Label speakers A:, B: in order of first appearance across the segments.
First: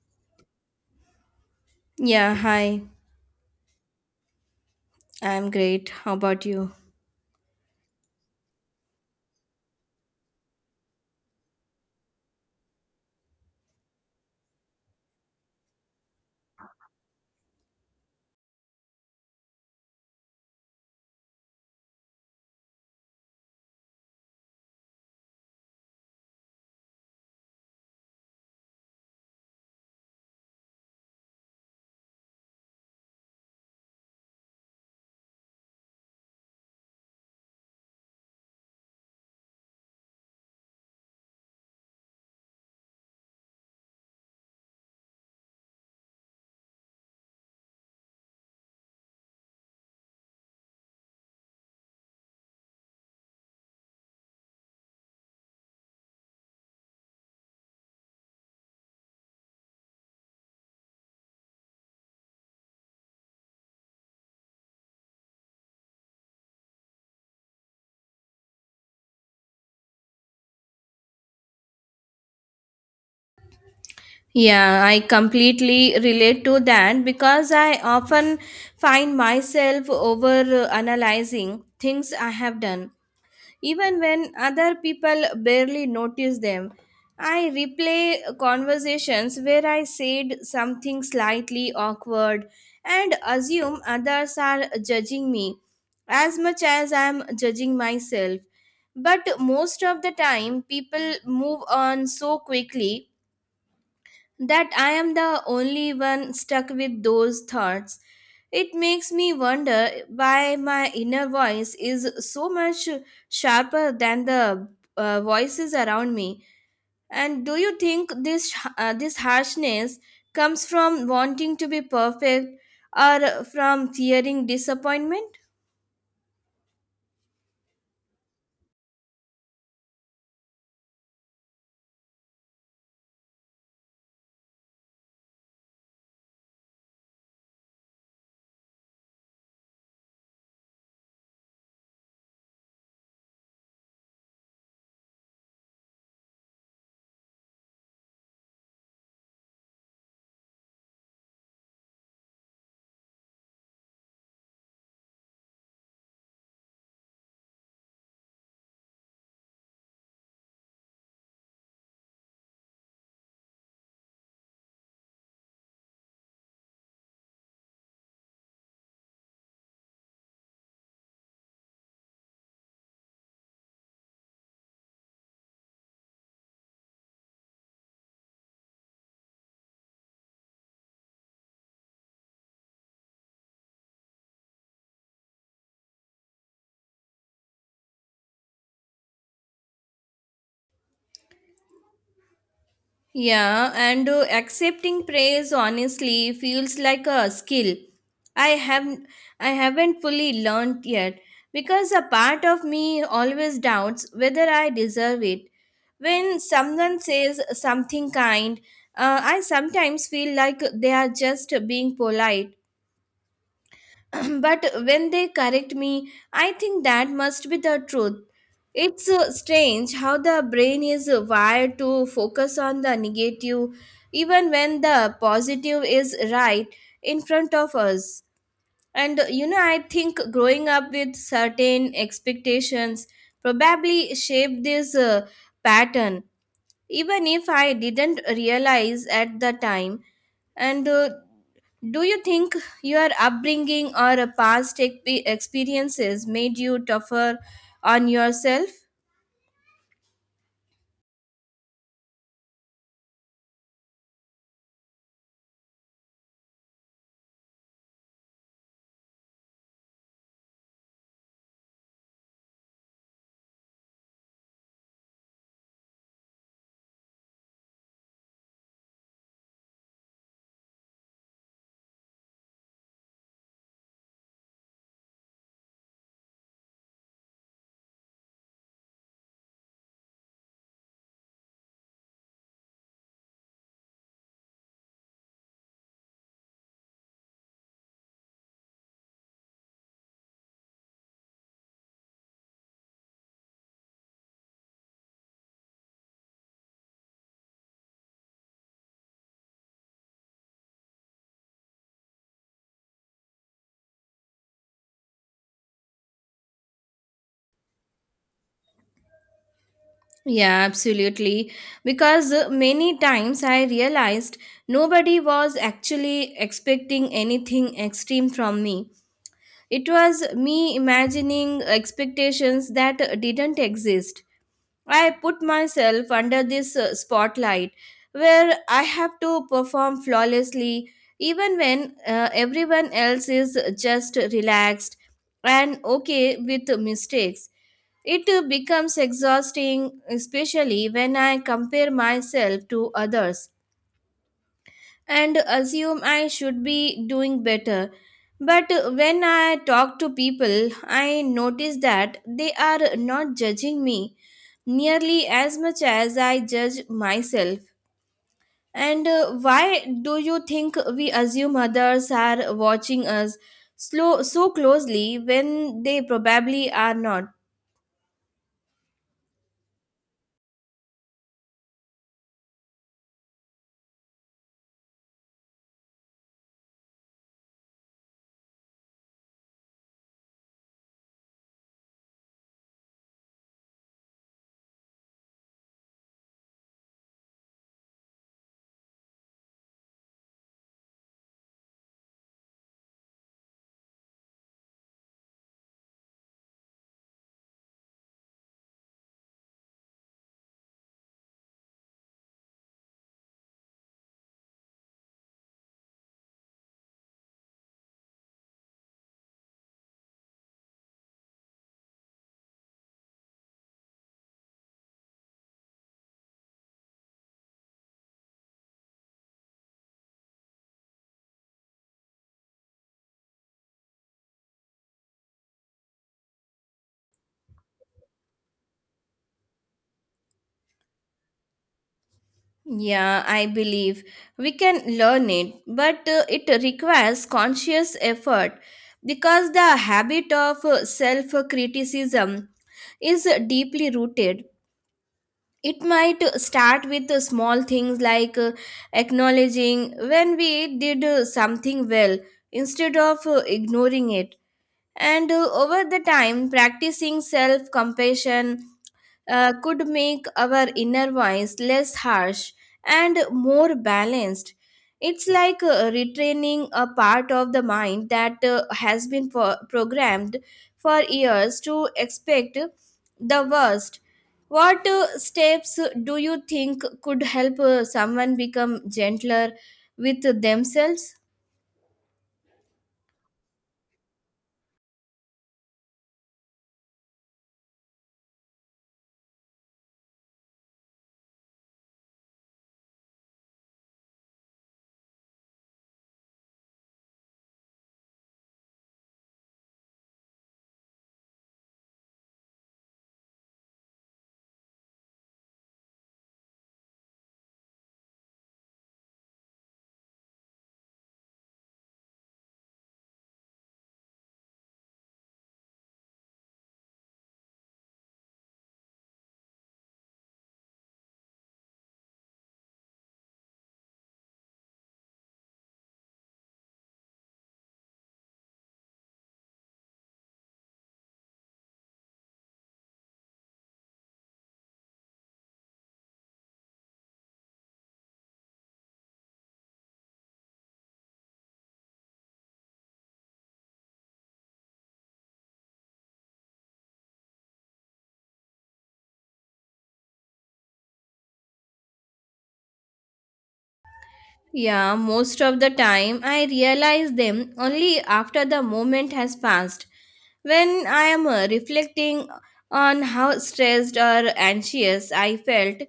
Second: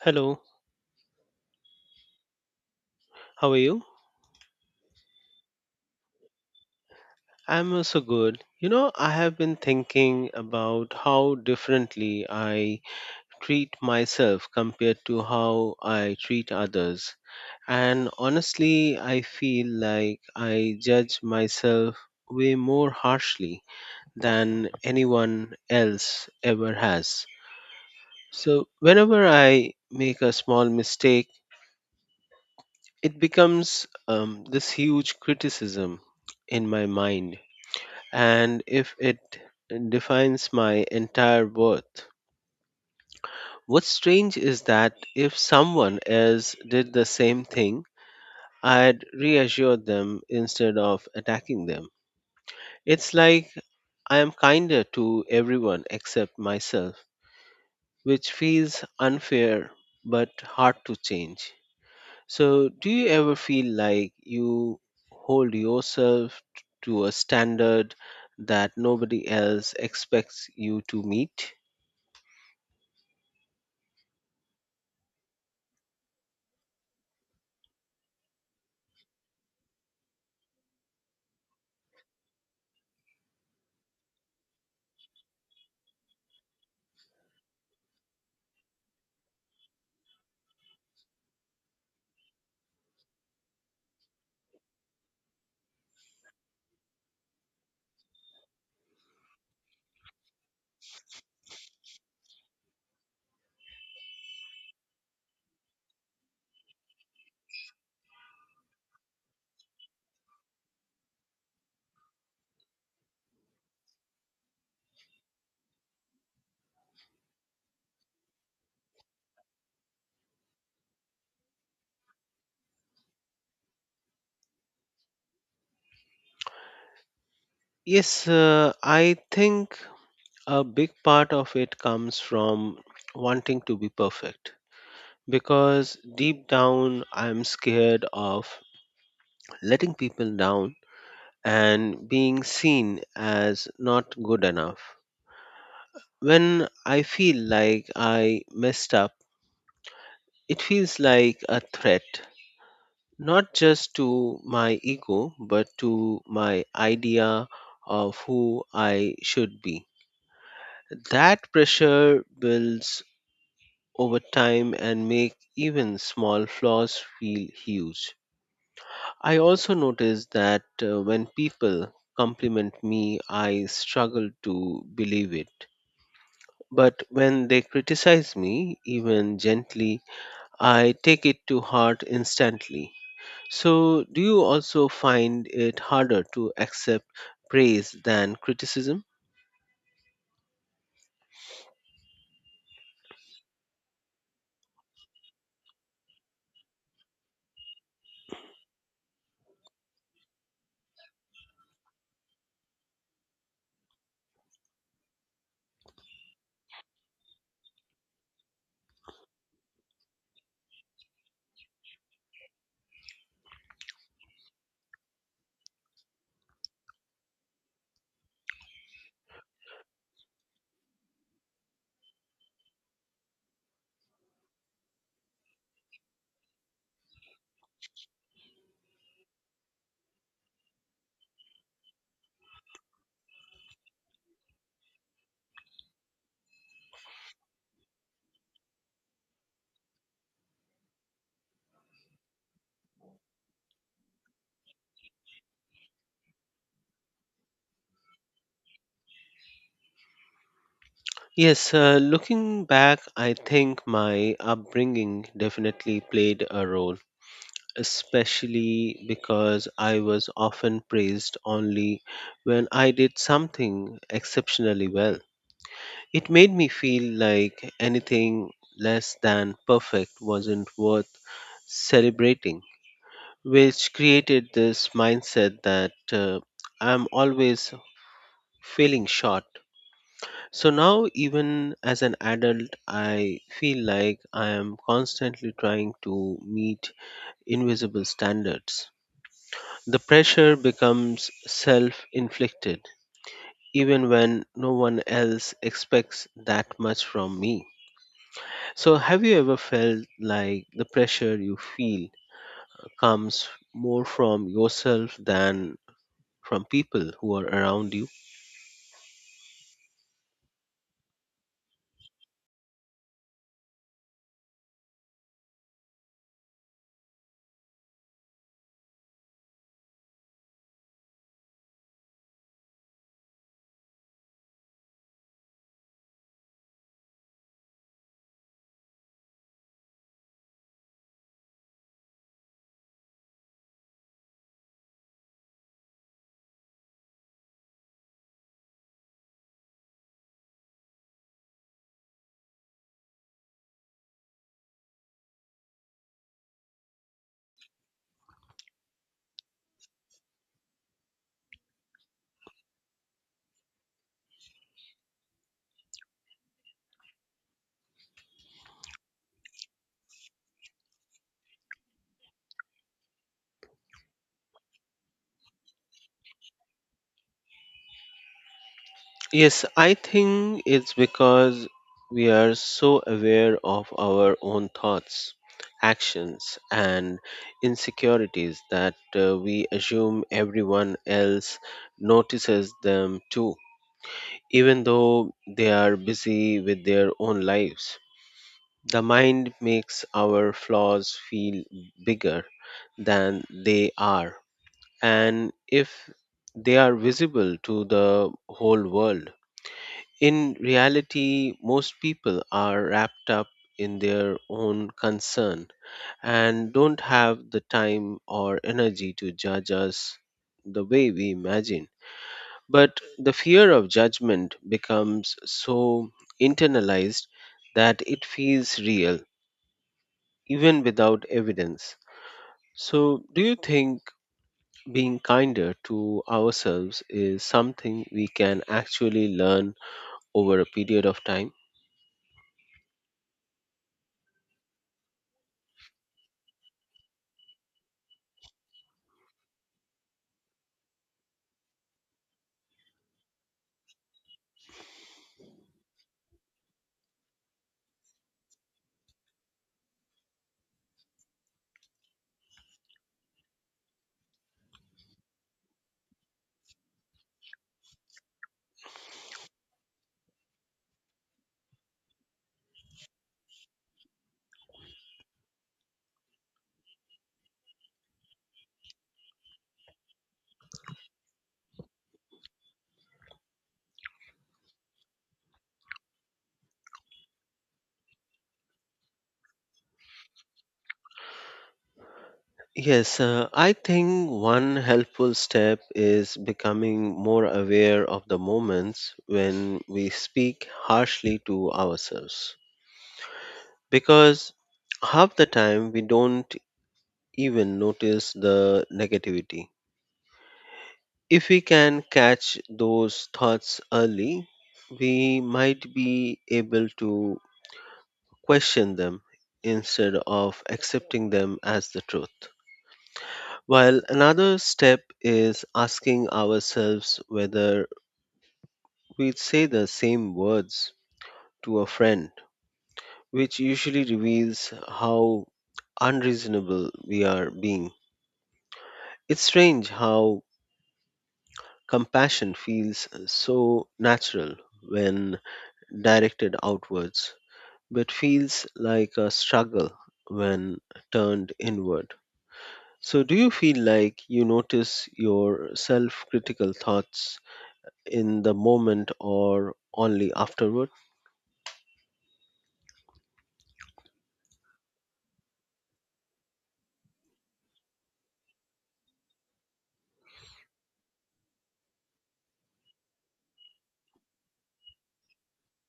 A: Hello,
B: Yeah, hi.
A: how are you?
B: I'm great. How about you?
A: I'm also good. You know, I have been thinking about how differently I treat myself compared to how I treat others. And honestly, I feel like I judge myself way more harshly than anyone else ever has. So, whenever I make a small mistake, it becomes this huge criticism in my mind and if it defines my entire worth. What's strange is that if someone else did the same thing, I'd reassure them instead of attacking them. It's like I am kinder to everyone except myself, which feels unfair but hard to change. So, do you ever feel like you hold yourself to a standard that nobody else expects you to meet?
B: Yeah, I completely relate to that because I often find myself over analyzing things I have done even when other people barely notice them. I replay conversations where I said something slightly awkward and assume others are judging me as much as I am judging myself. But most of the time, people move on so quickly that I am the only one stuck with those thoughts. It makes me wonder why my inner voice is so much sharper than the voices around me. And do you think this harshness comes from wanting to be perfect or from fearing disappointment?
A: Yes, I think a big part of it comes from wanting to be perfect because deep down I'm scared of letting people down and being seen as not good enough. When I feel like I messed up, it feels like a threat, not just to my ego, but to my idea of who I should be. That pressure builds over time and make even small flaws feel huge. I also notice that when people compliment me, I struggle to believe it. But when they criticize me, even gently, I take it to heart instantly. So, do you also find it harder to accept praise than criticism?
B: Yeah, and accepting praise honestly feels like a skill. I have I haven't fully learned yet because a part of me always doubts whether I deserve it. When someone says something kind, I sometimes feel like they are just being polite but when they correct me, I think that must be the truth. It's strange how the brain is wired to focus on the negative even when the positive is right in front of us. And you know, I think growing up with certain expectations probably shaped this pattern, even if I didn't realize at the time. And do you think your upbringing or a past experiences made you tougher on yourself?
A: Yes, looking back, I think my upbringing definitely played a role, especially because I was often praised only when I did something exceptionally well. It made me feel like anything less than perfect wasn't worth celebrating, which created this mindset that I'm always failing short. So now, even as an adult, I feel like I am constantly trying to meet invisible standards. The pressure becomes self inflicted, even when no one else expects that much from me. So, have you ever felt like the pressure you feel comes more from yourself than from people who are around you?
B: Yeah, absolutely. Because many times I realized nobody was actually expecting anything extreme from me. It was me imagining expectations that didn't exist. I put myself under this spotlight where I have to perform flawlessly even when everyone else is just relaxed and okay with mistakes. It becomes exhausting, especially when I compare myself to others and assume I should be doing better. But when I talk to people, I notice that they are not judging me nearly as much as I judge myself. And why do you think we assume others are watching us slow, so closely when they probably are not?
A: Yes, I think it's because we are so aware of our own thoughts, actions, and insecurities that we assume everyone else notices them too, even though they are busy with their own lives. The mind makes our flaws feel bigger than they are, and if they are visible to the whole world, in reality, most people are wrapped up in their own concern and don't have the time or energy to judge us the way we imagine. But the fear of judgment becomes so internalized that it feels real, even without evidence. So, do you think being kinder to ourselves is something we can actually learn over a period of time?
B: Yeah, I believe we can learn it, but it requires conscious effort because the habit of self criticism is deeply rooted. It might start with small things like acknowledging when we did something well instead of ignoring it. And over the time, practicing self compassion could make our inner voice less harsh and more balanced. It's like retraining a part of the mind that has been programmed for years to expect the worst. What steps do you think could help someone become gentler with themselves?
A: Yes, I think one helpful step is becoming more aware of the moments when we speak harshly to ourselves. Because half the time we don't even notice the negativity. If we can catch those thoughts early, we might be able to question them instead of accepting them as the truth. While another step is asking ourselves whether we'd say the same words to a friend, which usually reveals how unreasonable we are being. It's strange how compassion feels so natural when directed outwards, but feels like a struggle when turned inward. So, do you feel like you notice your self critical thoughts in the moment or only afterward?
B: Yeah, most of the time I realize them only after the moment has passed. When I am reflecting on how stressed or anxious I felt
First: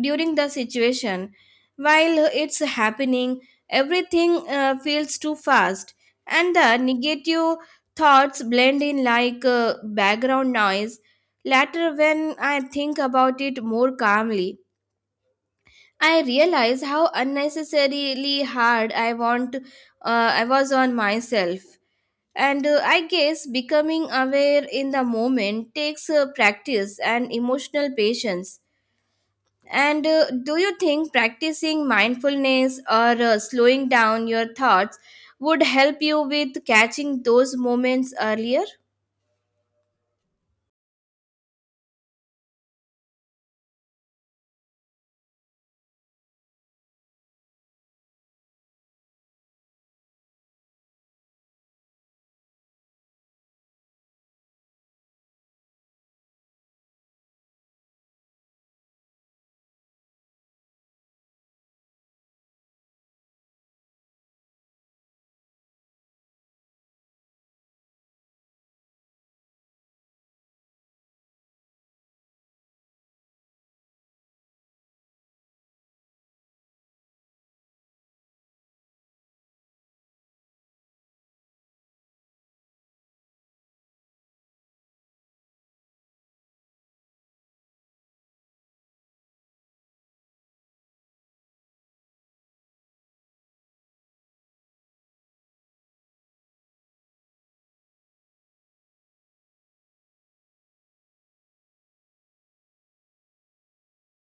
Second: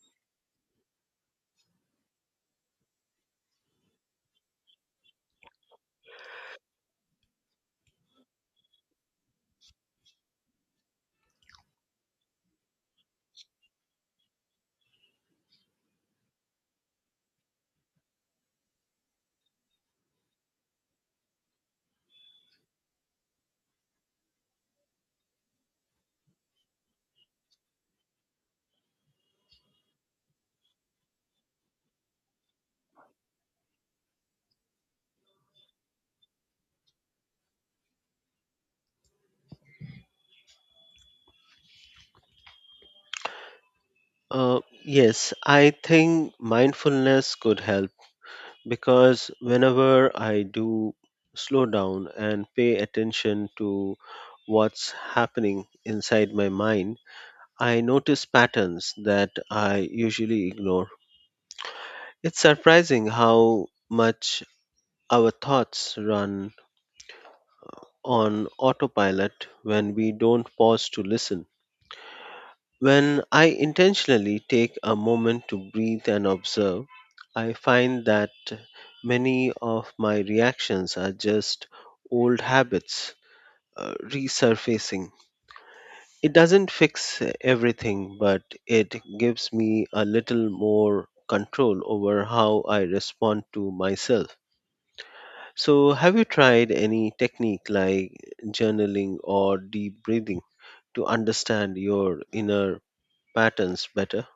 B: during the situation, while it's happening, everything feels too fast and the negative thoughts blend in like background noise. Later, when I think about it more calmly, I realize how unnecessarily hard I was on myself. And I guess becoming aware in the moment takes practice and emotional patience. And do you think practicing mindfulness or slowing down your thoughts would help you with catching those moments earlier?
A: Yes, I think mindfulness could help because whenever I do slow down and pay attention to what's happening inside my mind, I notice patterns that I usually ignore. It's surprising how much our thoughts run on autopilot when we don't pause to listen. When I intentionally take a moment to breathe and observe, I find that many of my reactions are just old habits resurfacing. It doesn't fix everything, but it gives me a little more control over how I respond to myself. So, have you tried any technique like journaling or deep breathing to understand your inner patterns better?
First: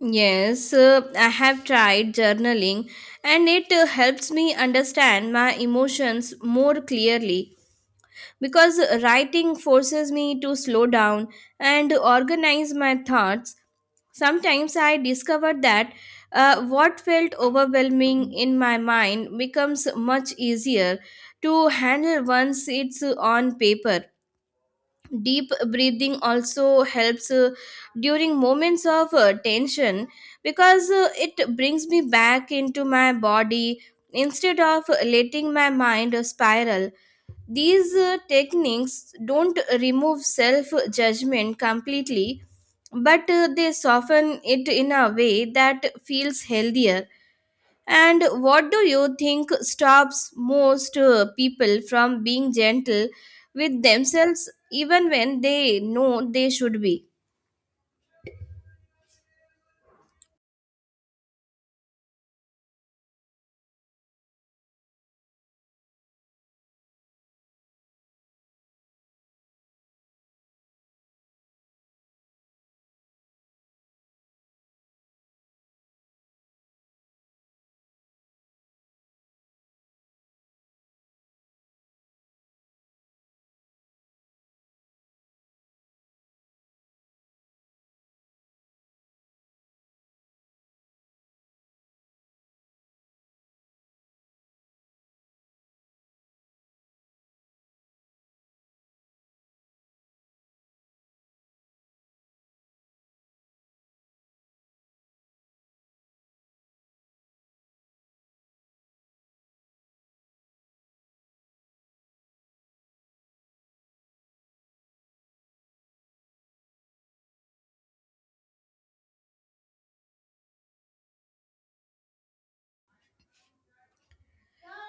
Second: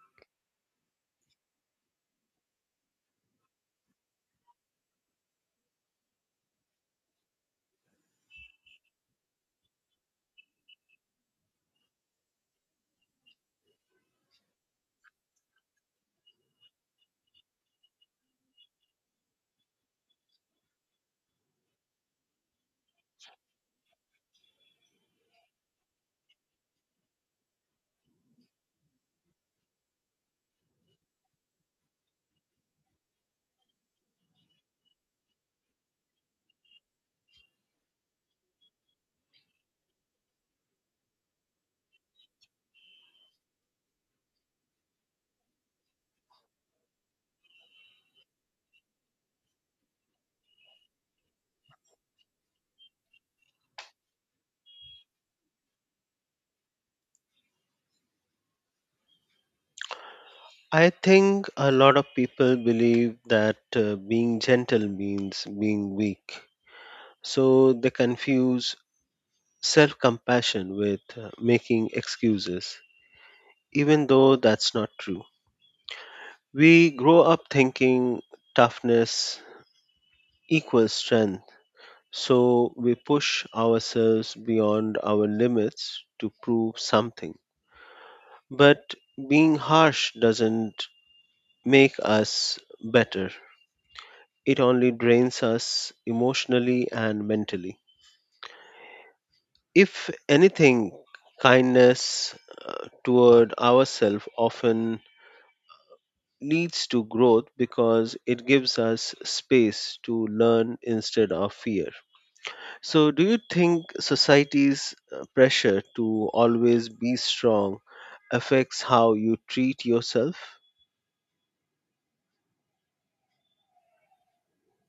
B: Yes, I have tried journaling and it helps me understand my emotions more clearly because writing forces me to slow down and organize my thoughts. Sometimes I discover that what felt overwhelming in my mind becomes much easier to handle once it's on paper. Deep breathing also helps during moments of tension because it brings me back into my body instead of letting my mind spiral these techniques don't remove self judgment completely, but they soften it in a way that feels healthier. And what do you think stops most people from being gentle with themselves even when they know they should be?
A: I think a lot of people believe that being gentle means being weak. So they confuse self compassion with making excuses, even though that's not true. We grow up thinking toughness equals strength. So we push ourselves beyond our limits to prove something. But being harsh doesn't make us better, it only drains us emotionally and mentally. If anything, kindness toward ourselves often leads to growth because it gives us space to learn instead of fear. So, do you think society's pressure to always be strong affects how you treat yourself?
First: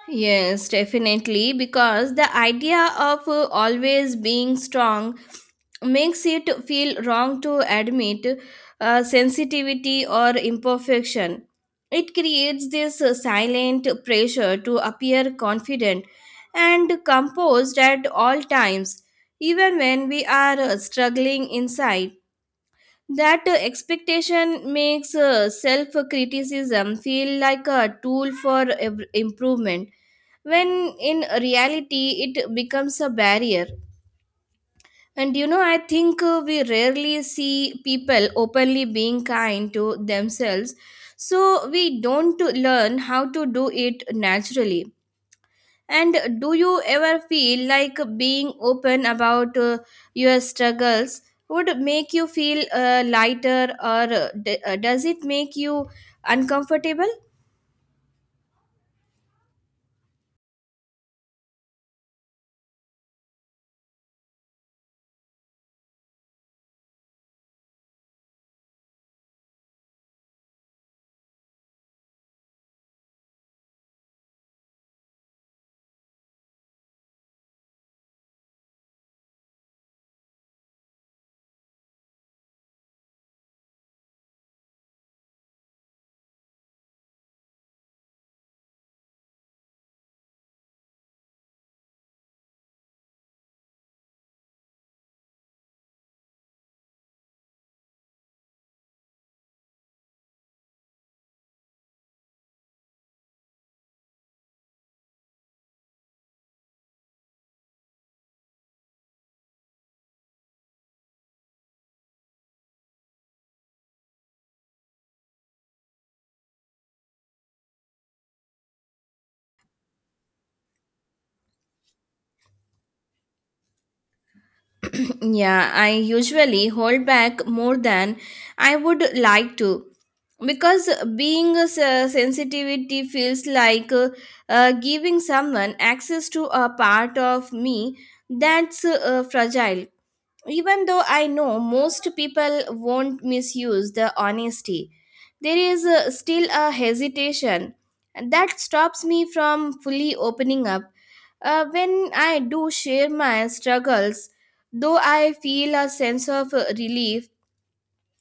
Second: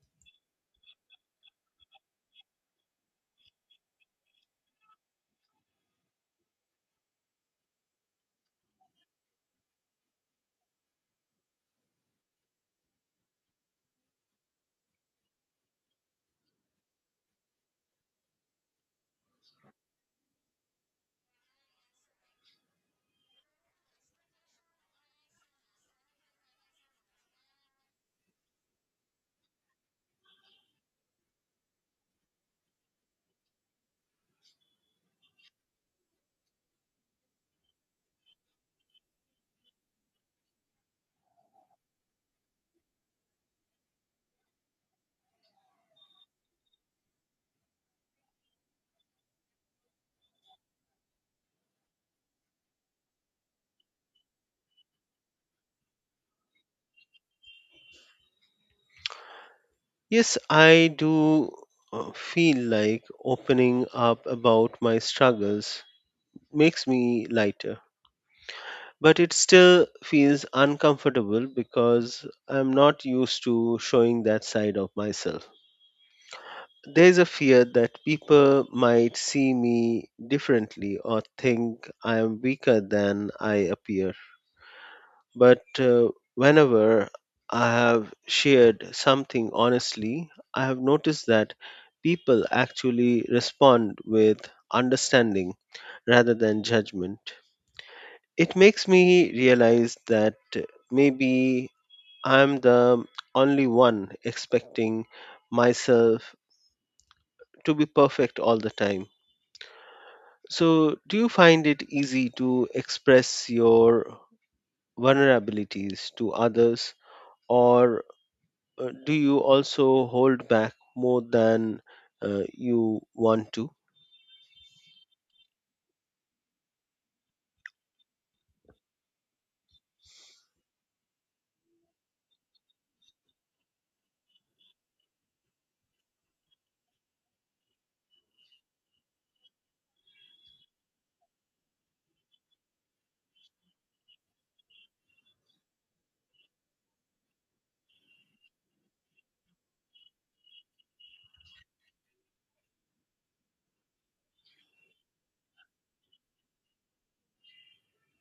B: Yes, definitely, because the idea of always being strong makes it feel wrong to admit sensitivity or imperfection. It creates this silent pressure to appear confident and composed at all times, even when we are struggling inside. That expectation makes self criticism feel like a tool for improvement when in reality it becomes a barrier. And you know, I think we rarely see people openly being kind to themselves, so we don't learn how to do it naturally. And do you ever feel like being open about your struggles would make you feel lighter, or does it make you uncomfortable?
A: Yes, I do feel like opening up about my struggles makes me lighter. But it still feels uncomfortable because I'm not used to showing that side of myself. There is a fear that people might see me differently or think I am weaker than I appear. But whenever I have shared something honestly, I have noticed that people actually respond with understanding rather than judgment. It makes me realize that maybe I'm the only one expecting myself to be perfect all the time. So, do you find it easy to express your vulnerabilities to others, or do you also hold back more than you want to?
B: Yeah, I usually hold back more than I would like to because being a sensitivity feels like giving someone access to a part of me that's fragile even though I know most people won't misuse the honesty, there is still a hesitation that stops me from fully opening up. When I do share my struggles, though I feel a sense of relief,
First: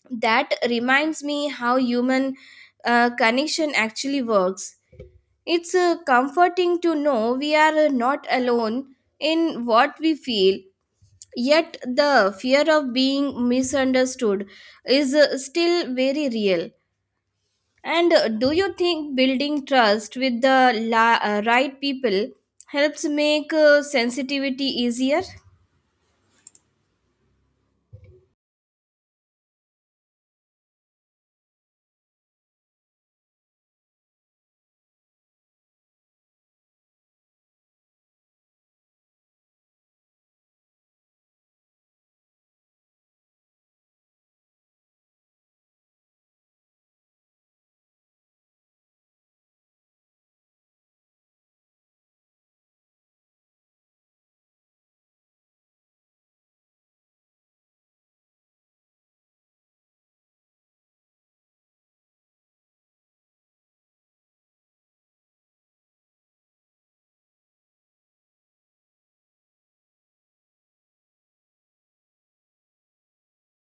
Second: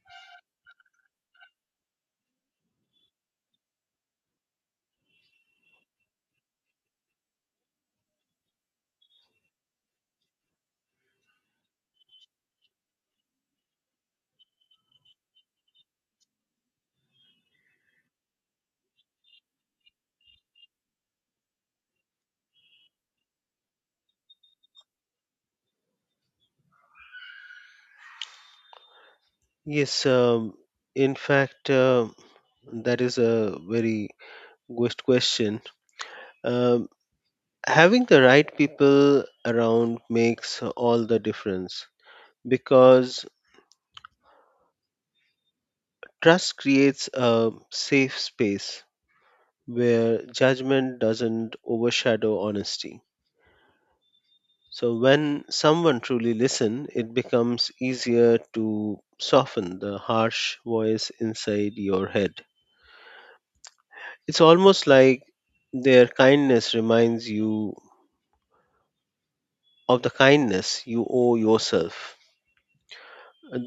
B: that reminds me how human connection actually works. It's comforting to know we are not alone in what we feel. Yet the fear of being misunderstood is still very real. And do you think building trust with the right people helps make sensitivity easier?
A: Yes, in fact, that is a very good question. Um, Having the right people around makes all the difference because trust creates a safe space where judgment doesn't overshadow honesty. So when someone truly listens, it becomes easier to soften the harsh voice inside your head. It's almost like their kindness reminds you of the kindness you owe yourself.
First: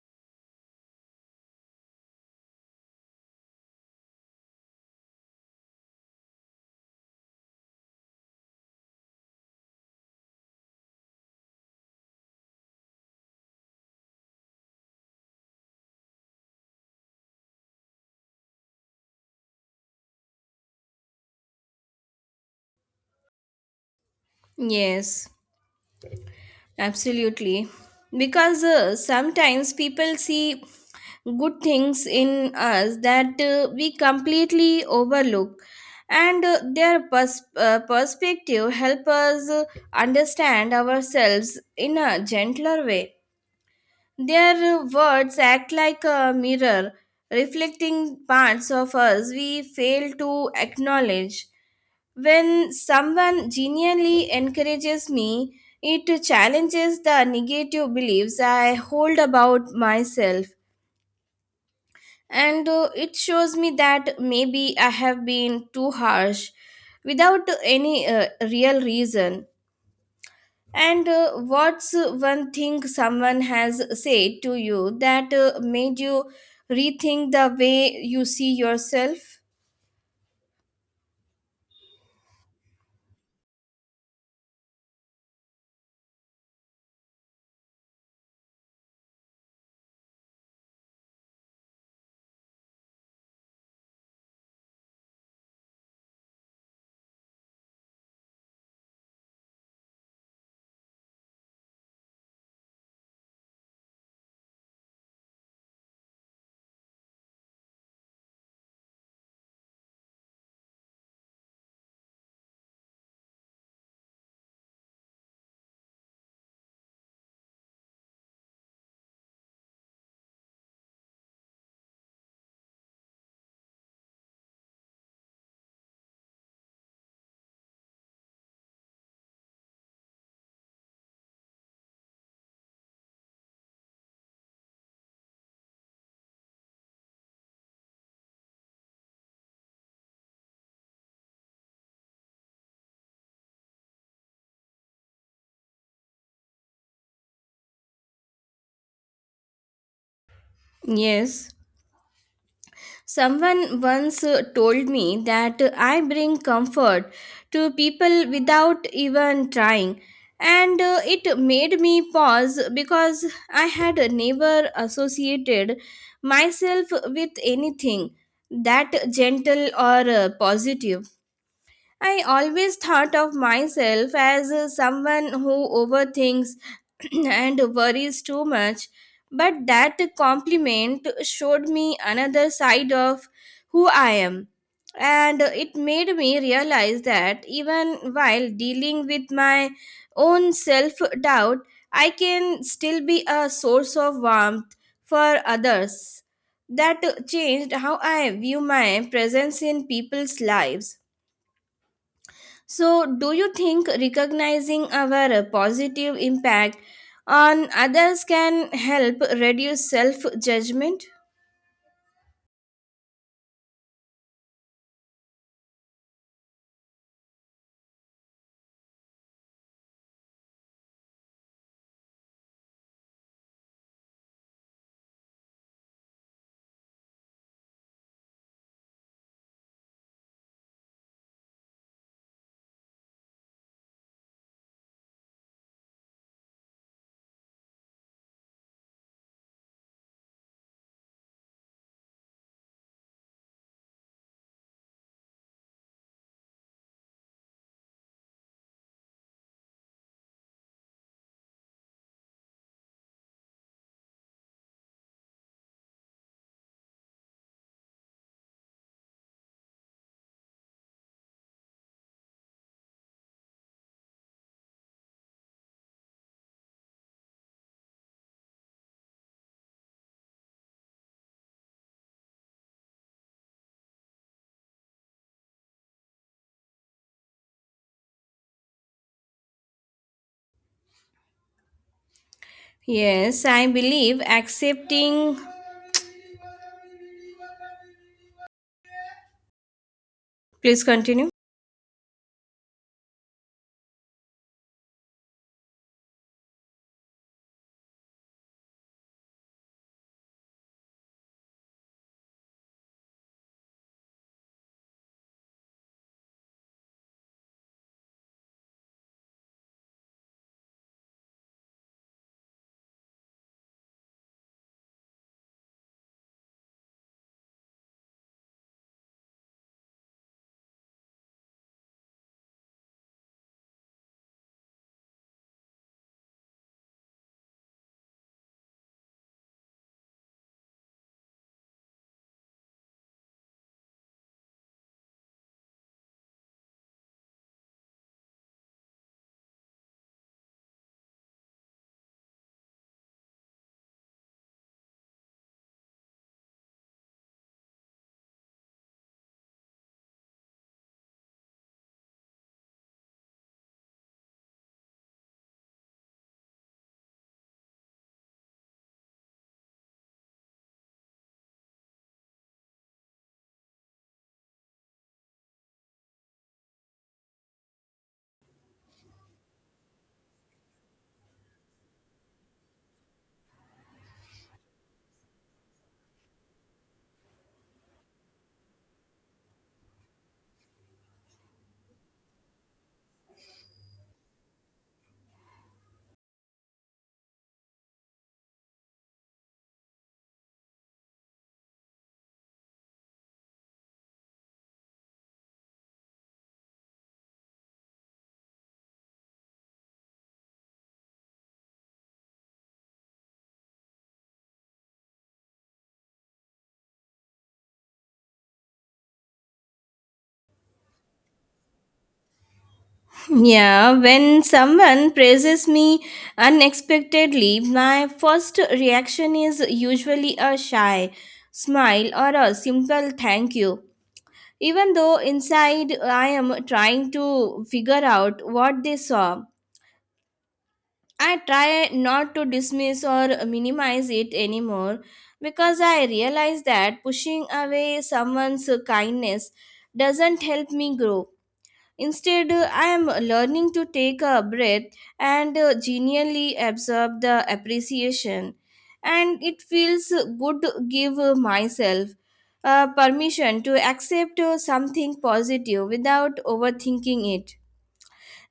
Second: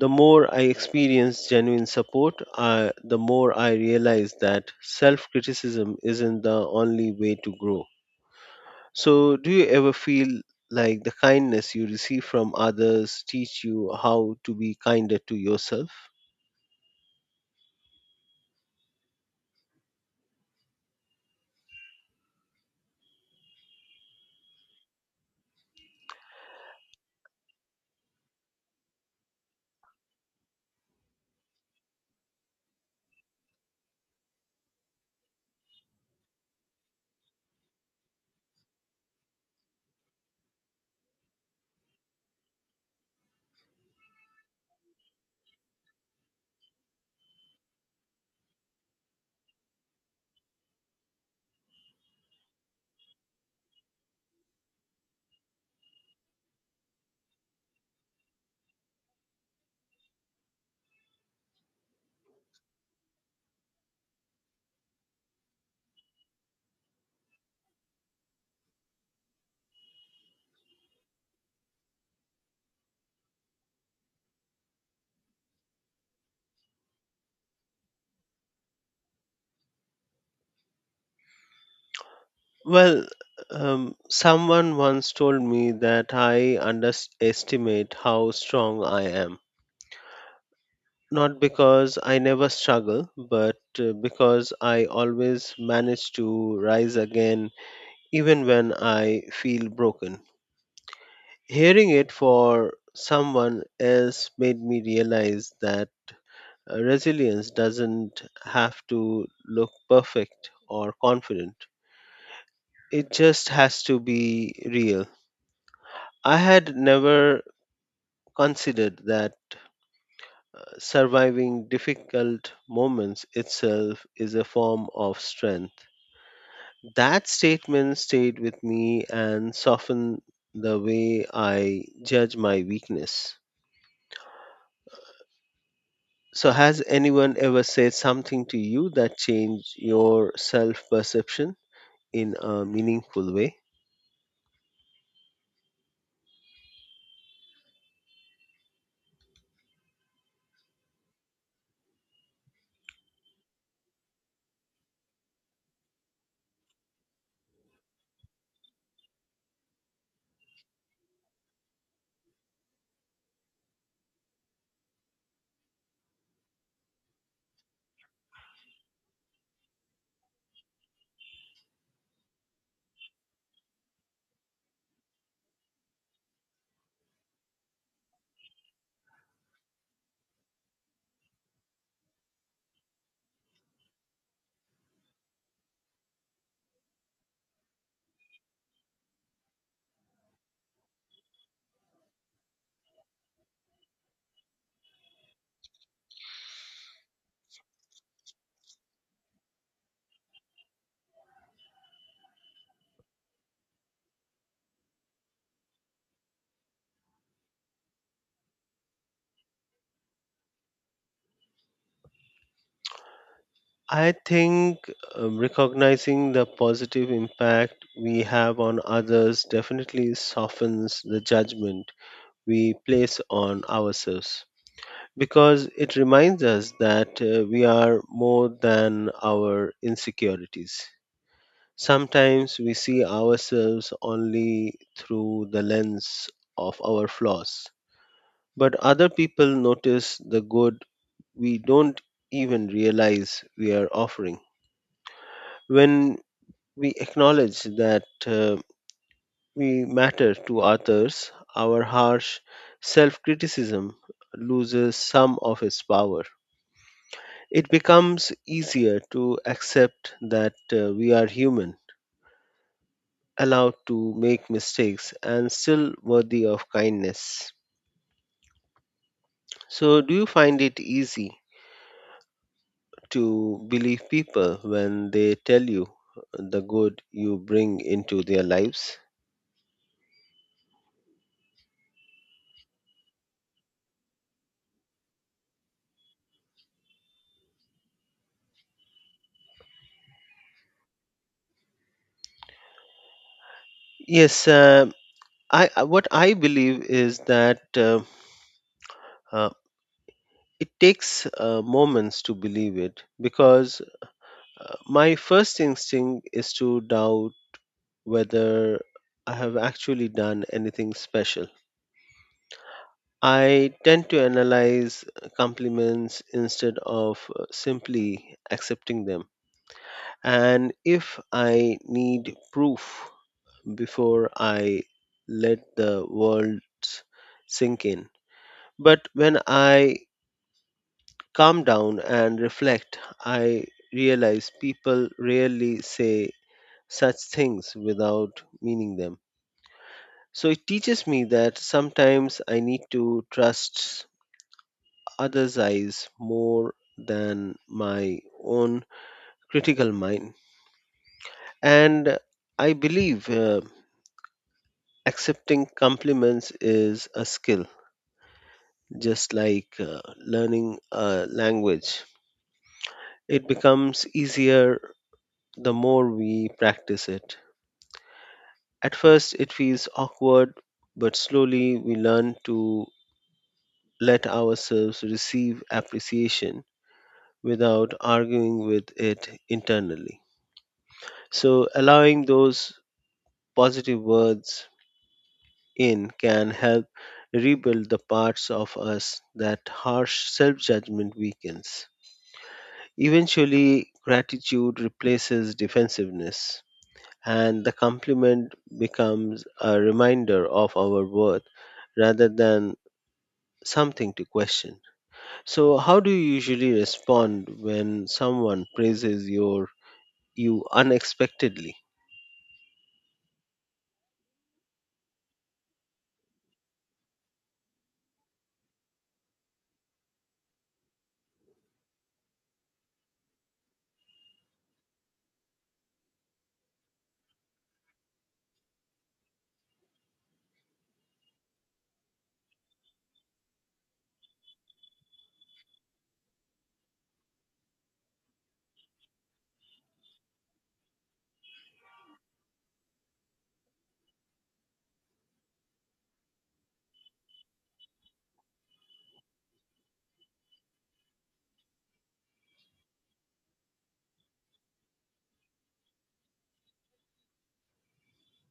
A: The more I experience genuine support, the more I realize that self criticism isn't the only way to grow. So, do you ever feel like the kindness you receive from others teach you how to be kinder to yourself?
B: Yes, absolutely. Because sometimes people see good things in us that we completely overlook and their pers- perspective help us understand ourselves in a gentler way. Their words act like a mirror reflecting parts of us we fail to acknowledge. When someone genuinely encourages me, it challenges the negative beliefs I hold about myself, and it shows me that maybe I have been too harsh without any real reason. And what's one thing someone has said to you that made you rethink the way you see yourself?
A: Well, someone once told me that I underestimate how strong I am. Not because I never struggle, but because I always manage to rise again even when I feel broken. Hearing it for someone else made me realize that resilience doesn't have to look perfect or confident, it just has to be real. I had never considered that surviving difficult moments itself is a form of strength. That statement stayed with me and softened the way I judge my weakness. So, has anyone ever said something to you that changed your self perception in a meaningful way?
B: Yes. Someone once told me that I bring comfort to people without even trying, and it made me pause because I had never associated myself with anything that gentle or positive. I always thought of myself as someone who overthinks and worries too much, but that compliment showed me another side of who I am. And it made me realize that even while dealing with my own self doubt, I can still be a source of warmth for others. That changed how I view my presence in people's lives. So, do you think recognizing our positive impact on others can help reduce self judgment?
A: I think recognizing the positive impact we have on others definitely softens the judgment we place on ourselves because it reminds us that we are more than our insecurities. Sometimes we see ourselves only through the lens of our flaws. But other people notice the good we don't even realize we are offering. When we acknowledge that we matter to others, our harsh self criticism loses some of its power. It becomes easier to accept that we are human, allowed to make mistakes, and still worthy of kindness. So, do you find it easy to believe people when they tell you the good you bring into their lives?
B: Yes, I believe accepting. Please continue.
A: Yes, what I believe is that uh, it takes moments to believe it because my first instinct is to doubt whether I have actually done anything special. I tend to analyze compliments instead of simply accepting them. And if I need proof before I let the words sink in. But when I calm down and reflect, I realize people rarely say such things without meaning them. So it teaches me that sometimes I need to trust others' eyes more than my own critical mind. And I believe accepting compliments is a skill just like learning a language. It becomes easier the more we practice it. At first, it feels awkward, but slowly we learn to let ourselves receive appreciation without arguing with it internally. So, allowing those positive words in can help rebuild the parts of us that harsh self judgment weakens. Eventually, gratitude replaces defensiveness, and the compliment becomes a reminder of our worth rather than something to question. So, how do you usually respond when someone praises your you unexpectedly?
B: Yeah, when someone praises me unexpectedly, my first reaction is usually a shy smile or a simple thank you. Even though inside I am trying to figure out what they saw. I try not to dismiss or minimize it anymore because I realize that pushing away someone's kindness doesn't help me grow. Instead, I am learning to take a breath and genuinely absorb the appreciation. And it feels good to give myself permission to accept something positive without overthinking it.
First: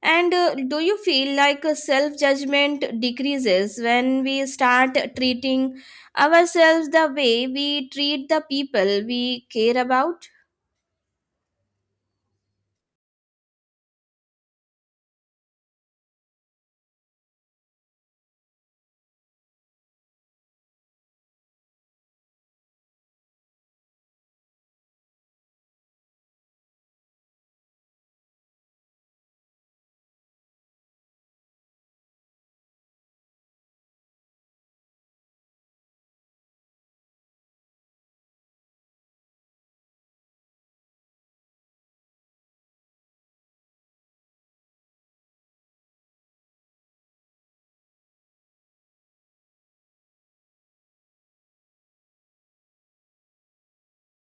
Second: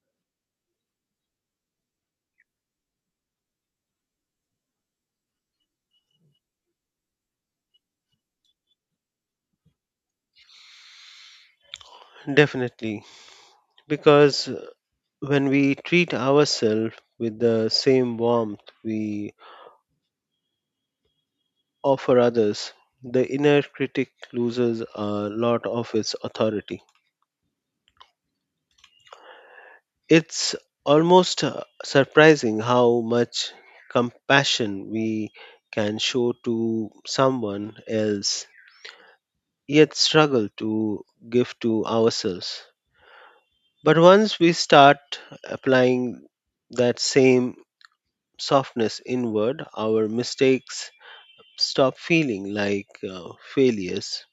B: And do you feel like self judgment decreases when we start treating ourselves the way we treat the people we care about?
A: Definitely, because when we treat ourselves with the same warmth we offer others, the inner critic loses a lot of its authority. It's almost surprising how much compassion we can show to someone else, yet struggle to give to ourselves. But once we start applying that same softness inward, our mistakes stop feeling like failures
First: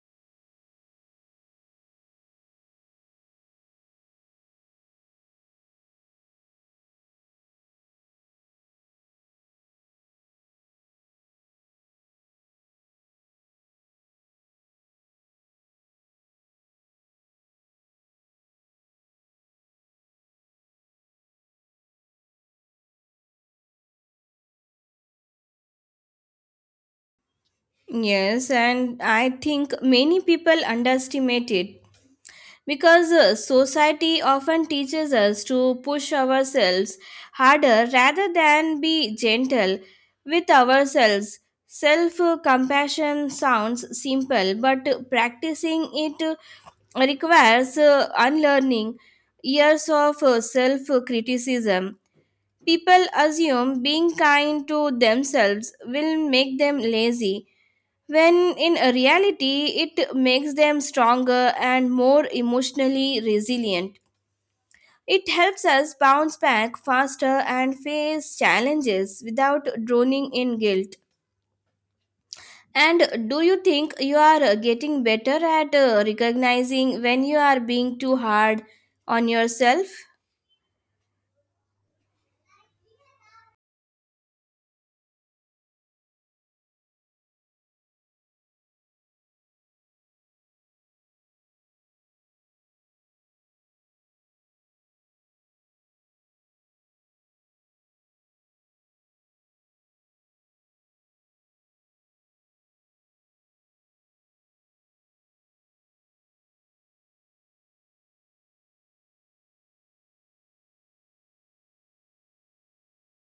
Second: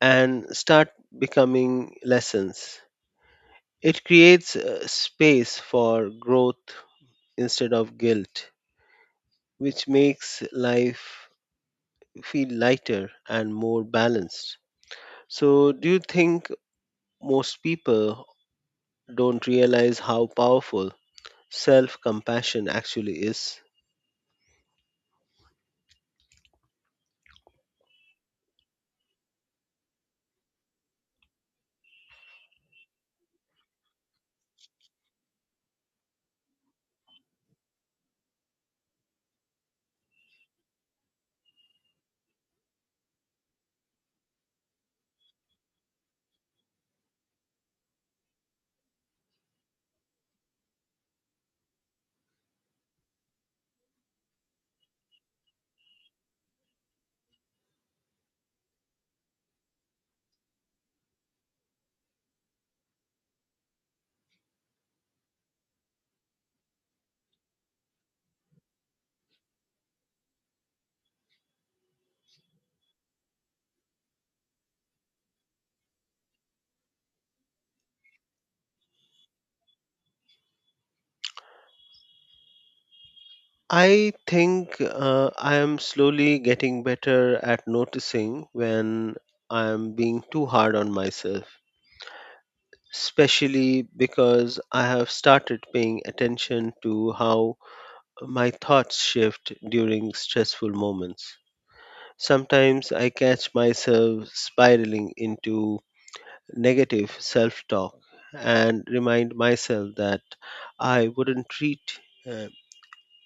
A: and start becoming lessons. It creates space for growth instead of guilt, which makes life feel lighter and more balanced. So, do you think most people don't realize how powerful self compassion actually is?
B: Yes, and I think many people underestimate it because society often teaches us to push ourselves harder rather than be gentle with ourselves. Self compassion sounds simple, but practicing it requires unlearning years of self criticism. People assume being kind to themselves will make them lazy, when in reality, it makes them stronger and more emotionally resilient. It helps us bounce back faster and face challenges without drowning in guilt. And do you think you are getting better at recognizing when you are being too hard on yourself?
A: I think I am slowly getting better at noticing when I am being too hard on myself, especially because I have started paying attention to how my thoughts shift during stressful moments. Sometimes I catch myself spiraling into negative self talk and remind myself that I wouldn't treat uh,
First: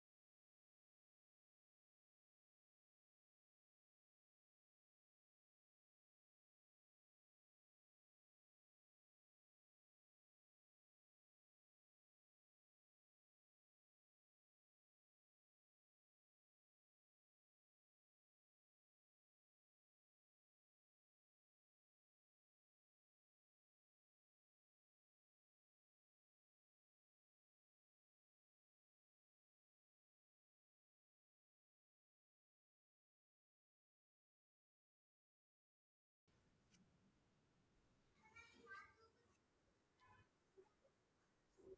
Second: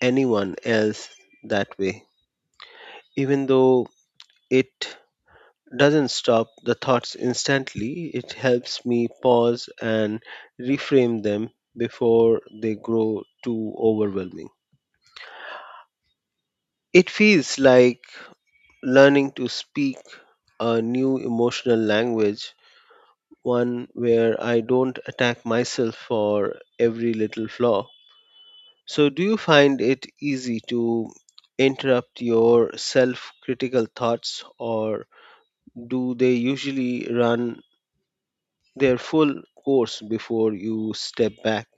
A: anyone else that way. Even though it doesn't stop the thoughts instantly, it helps me pause and reframe them before they grow too overwhelming. It feels like learning to speak a new emotional language, one where I don't attack myself for every little flaw. So, do you find it easy to interrupt your self critical thoughts, or do they usually run their full course before you step back?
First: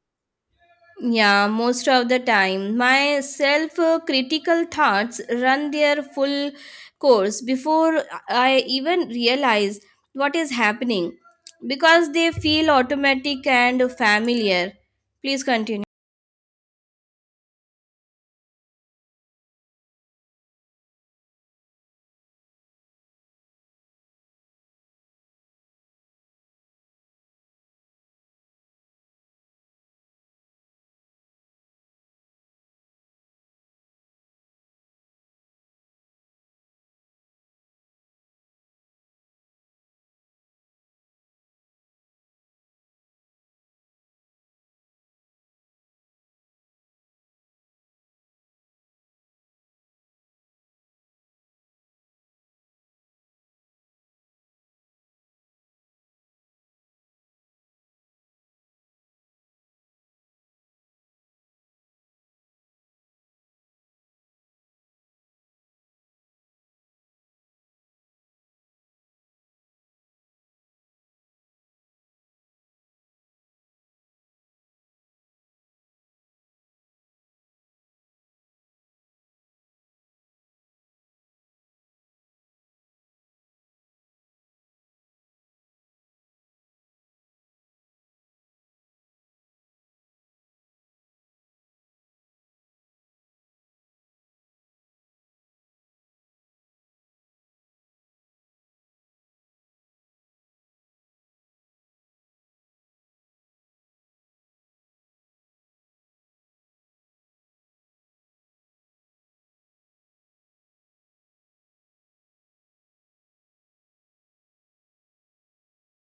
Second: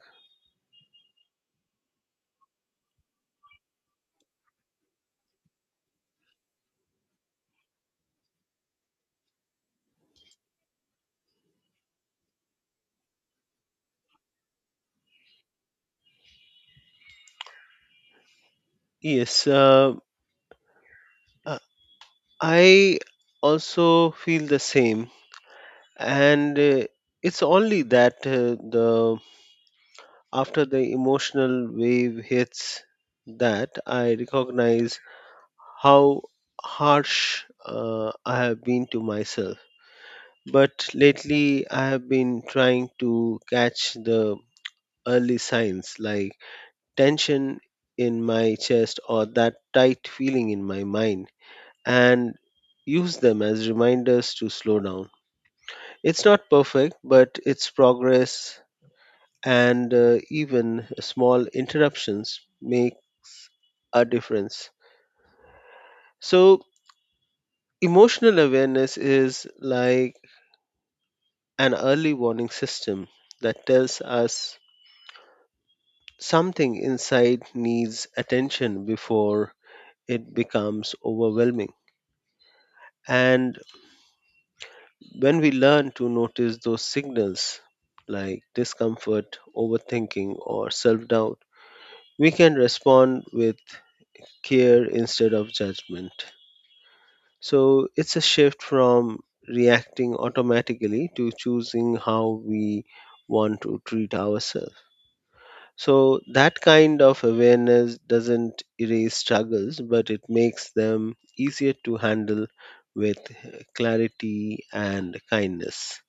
B: Yeah, most of the time. My self critical thoughts run their full course before I even realize what is happening because they feel automatic and familiar. Please continue.
A: Yes, uh, I also feel the same, and it's only that the after the emotional wave hits that I recognize how harsh I have been to myself. But lately, I have been trying to catch the early signs like tension in my chest or that tight feeling in my mind, and use them as reminders to slow down. It's not perfect, but it's progress, and even small interruptions make a difference. So, emotional awareness is like an early warning system that tells us something inside needs attention before it becomes overwhelming. And when we learn to notice those signals like discomfort, overthinking, or self doubt, we can respond with care instead of judgment. So it's a shift from reacting automatically to choosing how we want to treat ourselves. So that kind of awareness doesn't erase struggles, but it makes them easier to handle with uh, clarity and kindness.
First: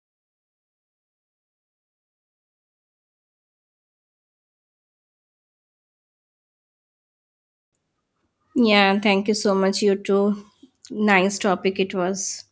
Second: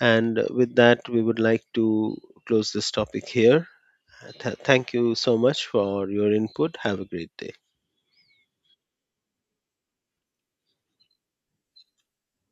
A: And with that, we would like to close this topic here. Thank you so much for your input. Have a great day.
B: Yeah, thank you so much, you too. Nice topic it was.